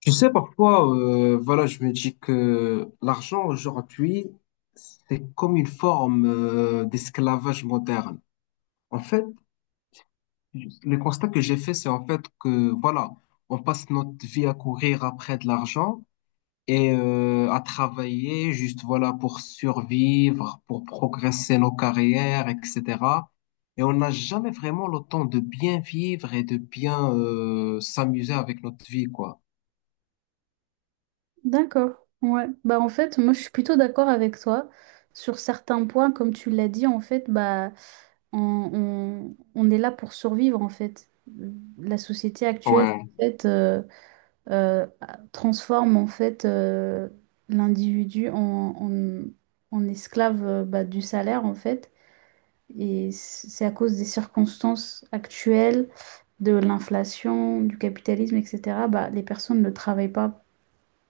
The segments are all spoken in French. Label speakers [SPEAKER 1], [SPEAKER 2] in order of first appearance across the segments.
[SPEAKER 1] Tu sais, parfois, voilà, je me dis que l'argent aujourd'hui, c'est comme une forme d'esclavage moderne. En fait, le constat que j'ai fait, c'est en fait que, voilà, on passe notre vie à courir après de l'argent et à travailler juste, voilà, pour survivre, pour progresser nos carrières, etc. Et on n'a jamais vraiment le temps de bien vivre et de bien s'amuser avec notre vie, quoi.
[SPEAKER 2] D'accord. Ouais. Bah en fait, moi je suis plutôt d'accord avec toi sur certains points, comme tu l'as dit, en fait, bah on, on est là pour survivre en fait. La société actuelle
[SPEAKER 1] Ouais,
[SPEAKER 2] en fait euh, transforme en fait l'individu en esclave bah, du salaire en fait. C'est à cause des circonstances actuelles, de l'inflation, du capitalisme, etc. Bah, les personnes ne travaillent pas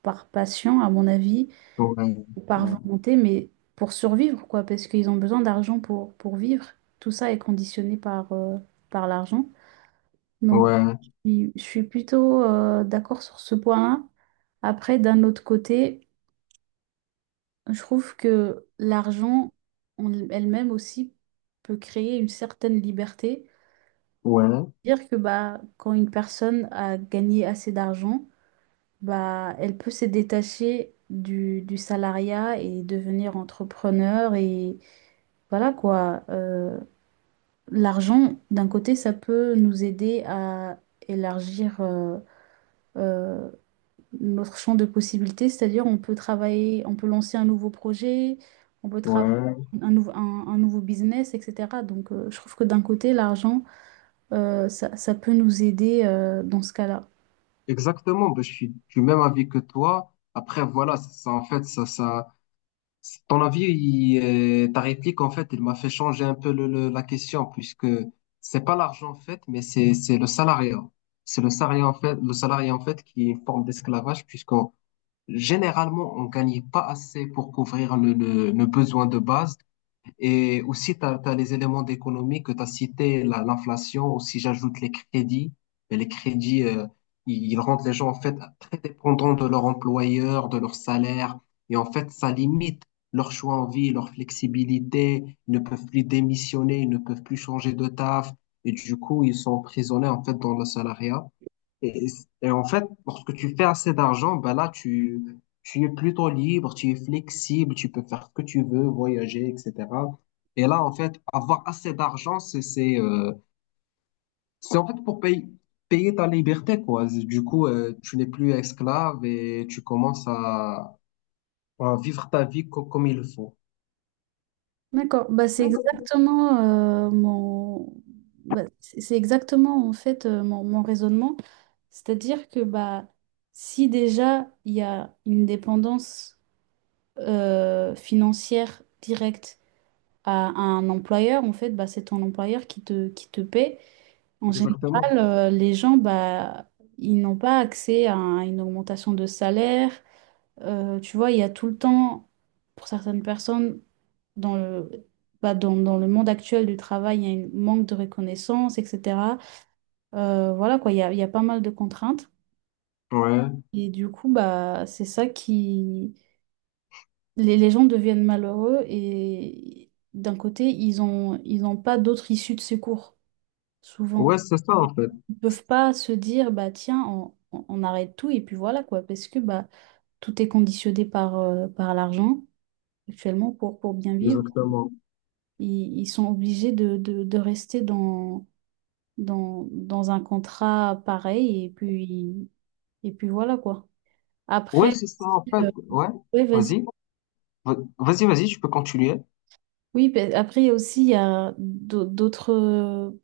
[SPEAKER 2] par passion, à mon avis
[SPEAKER 1] ouais,
[SPEAKER 2] ou par
[SPEAKER 1] ouais.
[SPEAKER 2] volonté, mais pour survivre, quoi, parce qu'ils ont besoin d'argent pour vivre. Tout ça est conditionné par l'argent. Donc,
[SPEAKER 1] Ouais,
[SPEAKER 2] je suis plutôt d'accord sur ce point-là. Après, d'un autre côté, je trouve que l'argent en elle-même aussi peut créer une certaine liberté.
[SPEAKER 1] ouais,
[SPEAKER 2] Dire que bah, quand une personne a gagné assez d'argent, bah, elle peut se détacher du salariat et devenir entrepreneur et voilà quoi, l'argent, d'un côté, ça peut nous aider à élargir euh, notre champ de possibilités, c'est-à-dire on peut travailler, on peut lancer un nouveau projet, on peut travailler
[SPEAKER 1] ouais.
[SPEAKER 2] un nouveau business, etc. Donc je trouve que d'un côté, l'argent, ça peut nous aider dans ce cas-là.
[SPEAKER 1] Exactement, ben, je suis du même avis que toi. Après, voilà, ça, en fait, ça, ton avis, ta réplique, en fait, il m'a fait changer un peu la question, puisque c'est pas l'argent, en fait, mais c'est le salariat. C'est le salarié, en fait, le salarié, en fait, qui est une forme d'esclavage, puisqu'on, généralement, on gagne pas assez pour couvrir le besoin de base. Et aussi, tu as, les éléments d'économie que tu as cités, l'inflation, aussi j'ajoute les crédits. Et les crédits, ils rendent les gens en fait très dépendants de leur employeur, de leur salaire. Et en fait, ça limite leur choix en vie, leur flexibilité. Ils ne peuvent plus démissionner, ils ne peuvent plus changer de taf. Et du coup, ils sont emprisonnés en fait dans le salariat. Et, et en fait, lorsque tu fais assez d'argent, ben là, tu es plutôt libre, tu es flexible, tu peux faire ce que tu veux, voyager, etc. Et là, en fait, avoir assez d'argent, c'est, c'est en fait pour payer, payer ta liberté, quoi. Du coup, tu n'es plus esclave et tu commences à vivre ta vie comme il faut.
[SPEAKER 2] D'accord, bah, c'est exactement mon bah, c'est exactement en fait mon raisonnement. C'est-à-dire que bah si déjà il y a une dépendance financière directe à un employeur, en fait, bah, c'est ton employeur qui te paie. En
[SPEAKER 1] Exactement.
[SPEAKER 2] général, les gens bah ils n'ont pas accès à une augmentation de salaire. Tu vois, il y a tout le temps, pour certaines personnes, dans le, dans le monde actuel du travail, il y a un manque de reconnaissance, etc. Voilà quoi, il y a pas mal de contraintes.
[SPEAKER 1] Ouais.
[SPEAKER 2] Et du coup, bah, c'est ça qui... les gens deviennent malheureux et d'un côté, ils n'ont pas d'autre issue de secours,
[SPEAKER 1] Ouais,
[SPEAKER 2] souvent.
[SPEAKER 1] c'est ça, en fait.
[SPEAKER 2] Ils peuvent pas se dire, bah tiens, on arrête tout et puis voilà quoi, parce que bah, tout est conditionné par l'argent actuellement pour bien vivre.
[SPEAKER 1] Exactement.
[SPEAKER 2] Ils sont obligés de rester dans un contrat pareil et puis voilà quoi.
[SPEAKER 1] Ouais,
[SPEAKER 2] Après,
[SPEAKER 1] c'est ça, en fait.
[SPEAKER 2] euh,
[SPEAKER 1] Ouais.
[SPEAKER 2] ouais, vas-y.
[SPEAKER 1] Vas-y. Vas-y, vas-y, tu peux continuer.
[SPEAKER 2] Oui, ben, après il y a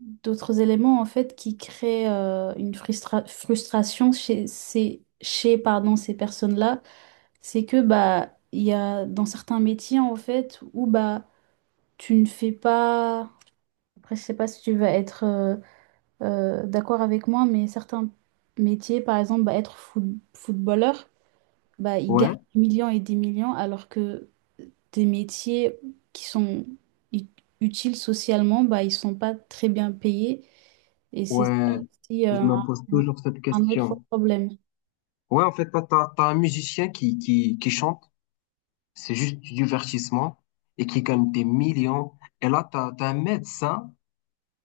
[SPEAKER 2] d'autres éléments en fait qui créent une frustration chez pardon ces personnes-là, c'est que bah il y a dans certains métiers en fait où bah tu ne fais pas après je sais pas si tu vas être d'accord avec moi mais certains métiers par exemple bah, être footballeur bah, ils gagnent
[SPEAKER 1] Ouais,
[SPEAKER 2] des millions et des millions, alors que des métiers qui sont ut- utiles socialement, bah, ils sont pas très bien payés. Et c'est ça
[SPEAKER 1] ouais,
[SPEAKER 2] aussi
[SPEAKER 1] je me pose
[SPEAKER 2] un-
[SPEAKER 1] toujours cette
[SPEAKER 2] un autre
[SPEAKER 1] question.
[SPEAKER 2] problème.
[SPEAKER 1] Ouais, en fait, toi, t'as un musicien qui chante, c'est juste du divertissement, et qui gagne des millions. Et là, t'as un médecin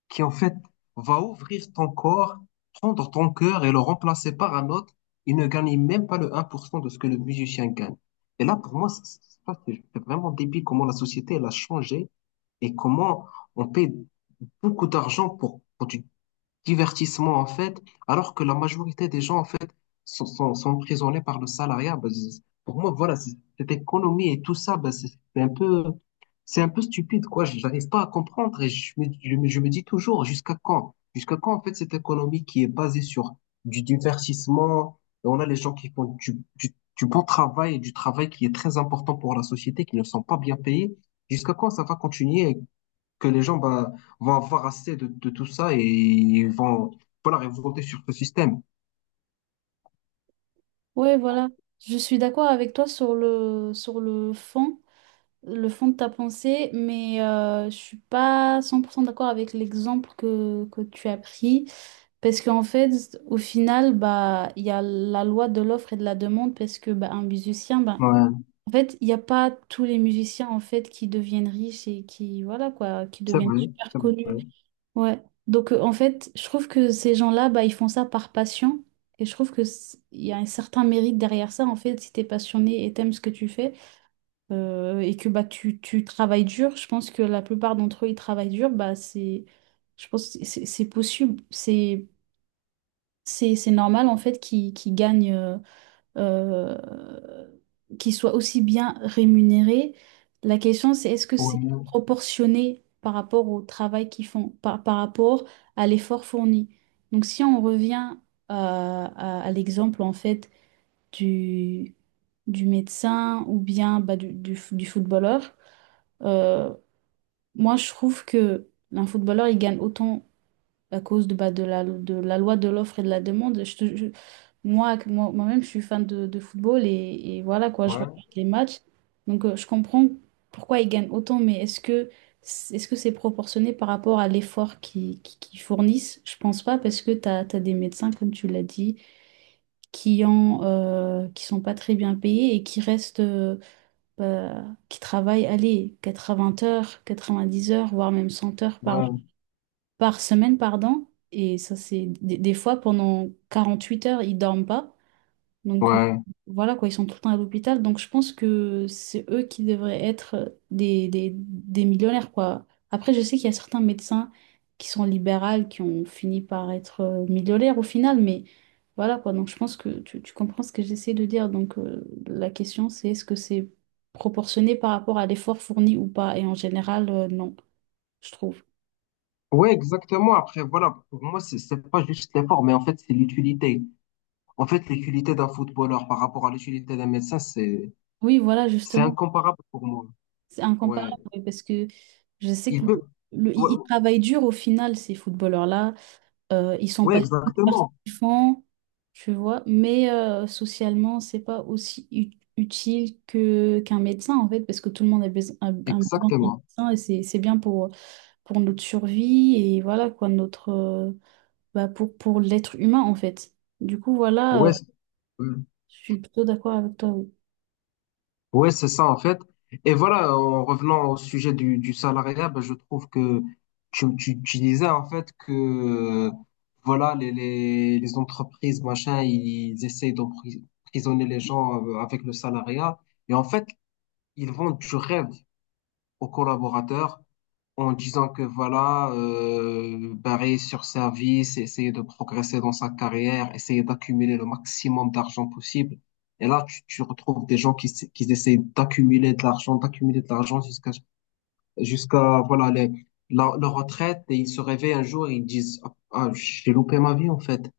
[SPEAKER 1] qui, en fait, va ouvrir ton corps, prendre ton cœur et le remplacer par un autre. Il ne gagne même pas le un pour cent de ce que le musicien gagne. Et là, pour moi, c'est vraiment débile comment la société, elle a changé et comment on paie beaucoup d'argent pour du divertissement, en fait, alors que la majorité des gens, en fait, sont emprisonnés par le salariat. Ben, pour moi, voilà, cette économie et tout ça, ben, c'est un peu, c'est un peu stupide, quoi. Je n'arrive pas à comprendre et je me dis toujours, jusqu'à quand? Jusqu'à quand, en fait, cette économie qui est basée sur du divertissement, et on a les gens qui font du bon travail et du travail qui est très important pour la société, qui ne sont pas bien payés. Jusqu'à quand ça va continuer que les gens bah, vont avoir assez de tout ça et ils vont voilà, révolter sur ce système.
[SPEAKER 2] Ouais, voilà. Je suis d'accord avec toi sur le fond de ta pensée, mais je suis pas 100% d'accord avec l'exemple que tu as pris. Parce qu'en fait, au final, bah, il y a la loi de l'offre et de la demande, parce que bah, un musicien, bah,
[SPEAKER 1] Ouais,
[SPEAKER 2] en fait, il n'y a pas tous les musiciens en fait qui deviennent riches et qui voilà quoi, qui
[SPEAKER 1] c'est
[SPEAKER 2] deviennent
[SPEAKER 1] vrai,
[SPEAKER 2] super
[SPEAKER 1] c'est vrai.
[SPEAKER 2] connus. Ouais. Donc en fait, je trouve que ces gens-là, bah, ils font ça par passion et je trouve que il y a un certain mérite derrière ça. En fait, si t'es passionné et t'aimes ce que tu fais et que bah tu travailles dur, je pense que la plupart d'entre eux ils travaillent dur, bah c'est, je pense que c'est possible, c'est normal en fait qu'ils gagnent. Euh, qui soient aussi bien rémunérés. La question, c'est est-ce que c'est
[SPEAKER 1] Ouais,
[SPEAKER 2] proportionné par rapport au travail qu'ils font, par rapport à l'effort fourni. Donc si on revient à l'exemple en fait du, du médecin ou bien du du footballeur, euh, moi, je trouve que un footballeur, il gagne autant à cause de, de la loi de l'offre et de la demande. Je, te- je- moi, que moi, moi-même, je suis fan de football et voilà quoi, je
[SPEAKER 1] ouais,
[SPEAKER 2] regarde les matchs. Donc, je comprends pourquoi ils gagnent autant, mais est-ce que c'est proportionné par rapport à l'effort qu'ils fournissent? Je pense pas parce que tu as des médecins, comme tu l'as dit, qui sont pas très bien payés et qui restent, bah, qui travaillent, allez, 80 heures, 90 heures, voire même 100 heures
[SPEAKER 1] ouais,
[SPEAKER 2] par semaine, pardon. Et ça, c'est des fois pendant 48 heures, ils dorment pas. Donc
[SPEAKER 1] ouais.
[SPEAKER 2] voilà quoi, ils sont tout le temps à l'hôpital. Donc je pense que c'est eux qui devraient être des millionnaires quoi. Après, je sais qu'il y a certains médecins qui sont libéraux, qui ont fini par être millionnaires au final, mais voilà quoi. Donc je pense que tu comprends ce que j'essaie de dire. Donc la question c'est est-ce que c'est proportionné par rapport à l'effort fourni ou pas? Et en général, non, je trouve.
[SPEAKER 1] Ouais, exactement. Après, voilà, pour moi, c'est pas juste l'effort, mais en fait, c'est l'utilité. En fait, l'utilité d'un footballeur par rapport à l'utilité d'un médecin,
[SPEAKER 2] Oui, voilà,
[SPEAKER 1] c'est
[SPEAKER 2] justement,
[SPEAKER 1] incomparable pour moi.
[SPEAKER 2] c'est
[SPEAKER 1] Ouais.
[SPEAKER 2] incomparable oui, parce que je sais
[SPEAKER 1] Ils
[SPEAKER 2] que
[SPEAKER 1] peuvent. Ouais,
[SPEAKER 2] ils travaillent dur au final, ces footballeurs-là. Ils sont
[SPEAKER 1] ouais,
[SPEAKER 2] pas tous
[SPEAKER 1] exactement.
[SPEAKER 2] participants, tu vois, mais socialement, c'est pas aussi utile que qu'un médecin, en fait, parce que tout le monde a besoin d'un
[SPEAKER 1] Exactement.
[SPEAKER 2] médecin et c'est bien pour notre survie et voilà, quoi, notre, pour l'être humain, en fait. Du coup, voilà,
[SPEAKER 1] Ouais, ouais.
[SPEAKER 2] je suis plutôt d'accord avec toi. Oui.
[SPEAKER 1] Ouais, c'est ça, en fait. Et voilà, en revenant au sujet du salariat, ben, je trouve que tu disais, en fait, que, euh, voilà, les entreprises, machin, ils essayent d'emprisonner les gens avec le salariat. Et en fait, ils vendent du rêve aux collaborateurs, en disant que voilà, barrer sur service, essayer de progresser dans sa carrière, essayer d'accumuler le maximum d'argent possible. Et là, tu retrouves des gens qui essaient d'accumuler de l'argent jusqu'à voilà la, leur retraite et ils se réveillent un jour et ils disent ah, ah, j'ai loupé ma vie en fait.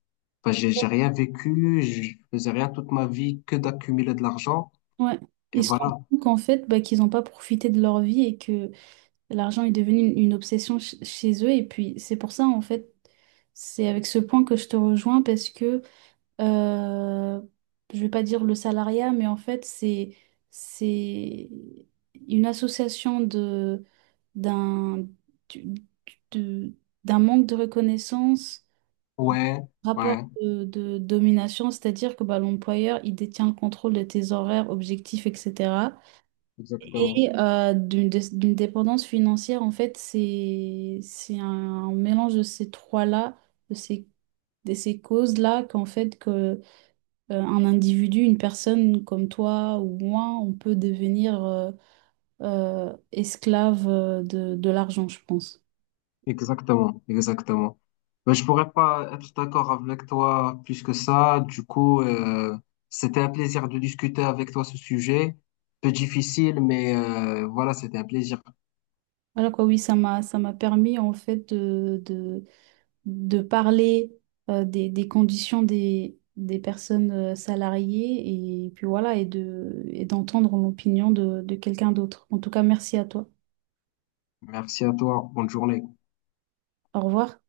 [SPEAKER 1] Enfin, j'ai rien vécu, je faisais rien toute ma vie que d'accumuler de l'argent
[SPEAKER 2] Ouais.
[SPEAKER 1] et
[SPEAKER 2] Ils se rendent
[SPEAKER 1] voilà.
[SPEAKER 2] compte qu'en fait, bah, qu'ils n'ont pas profité de leur vie et que l'argent est devenu une obsession chez eux et puis c'est pour ça en fait, c'est avec ce point que je te rejoins parce que euh, je vais pas dire le salariat, mais en fait c'est une association de d'un du- de- d'un manque de reconnaissance
[SPEAKER 1] Ouais,
[SPEAKER 2] rapport
[SPEAKER 1] ouais,
[SPEAKER 2] de domination, c'est-à-dire que bah, l'employeur, il détient le contrôle de tes horaires, objectifs, etc.
[SPEAKER 1] exactement.
[SPEAKER 2] Et d'une dépendance financière, en fait, c'est un mélange de ces trois-là, de ces, de ces causes-là, un individu, une personne comme toi ou moi, on peut devenir esclave de l'argent, je pense.
[SPEAKER 1] Exactement, exactement. Ben, je pourrais pas être d'accord avec toi plus que ça. Du coup, c'était un plaisir de discuter avec toi ce sujet. Peu difficile, mais voilà, c'était un plaisir.
[SPEAKER 2] Voilà quoi, oui, ça m'a permis en fait de parler des conditions des personnes salariées et puis voilà, et de, et d'entendre l'opinion de quelqu'un d'autre. En tout cas, merci à toi.
[SPEAKER 1] Merci à toi. Bonne journée.
[SPEAKER 2] Au revoir.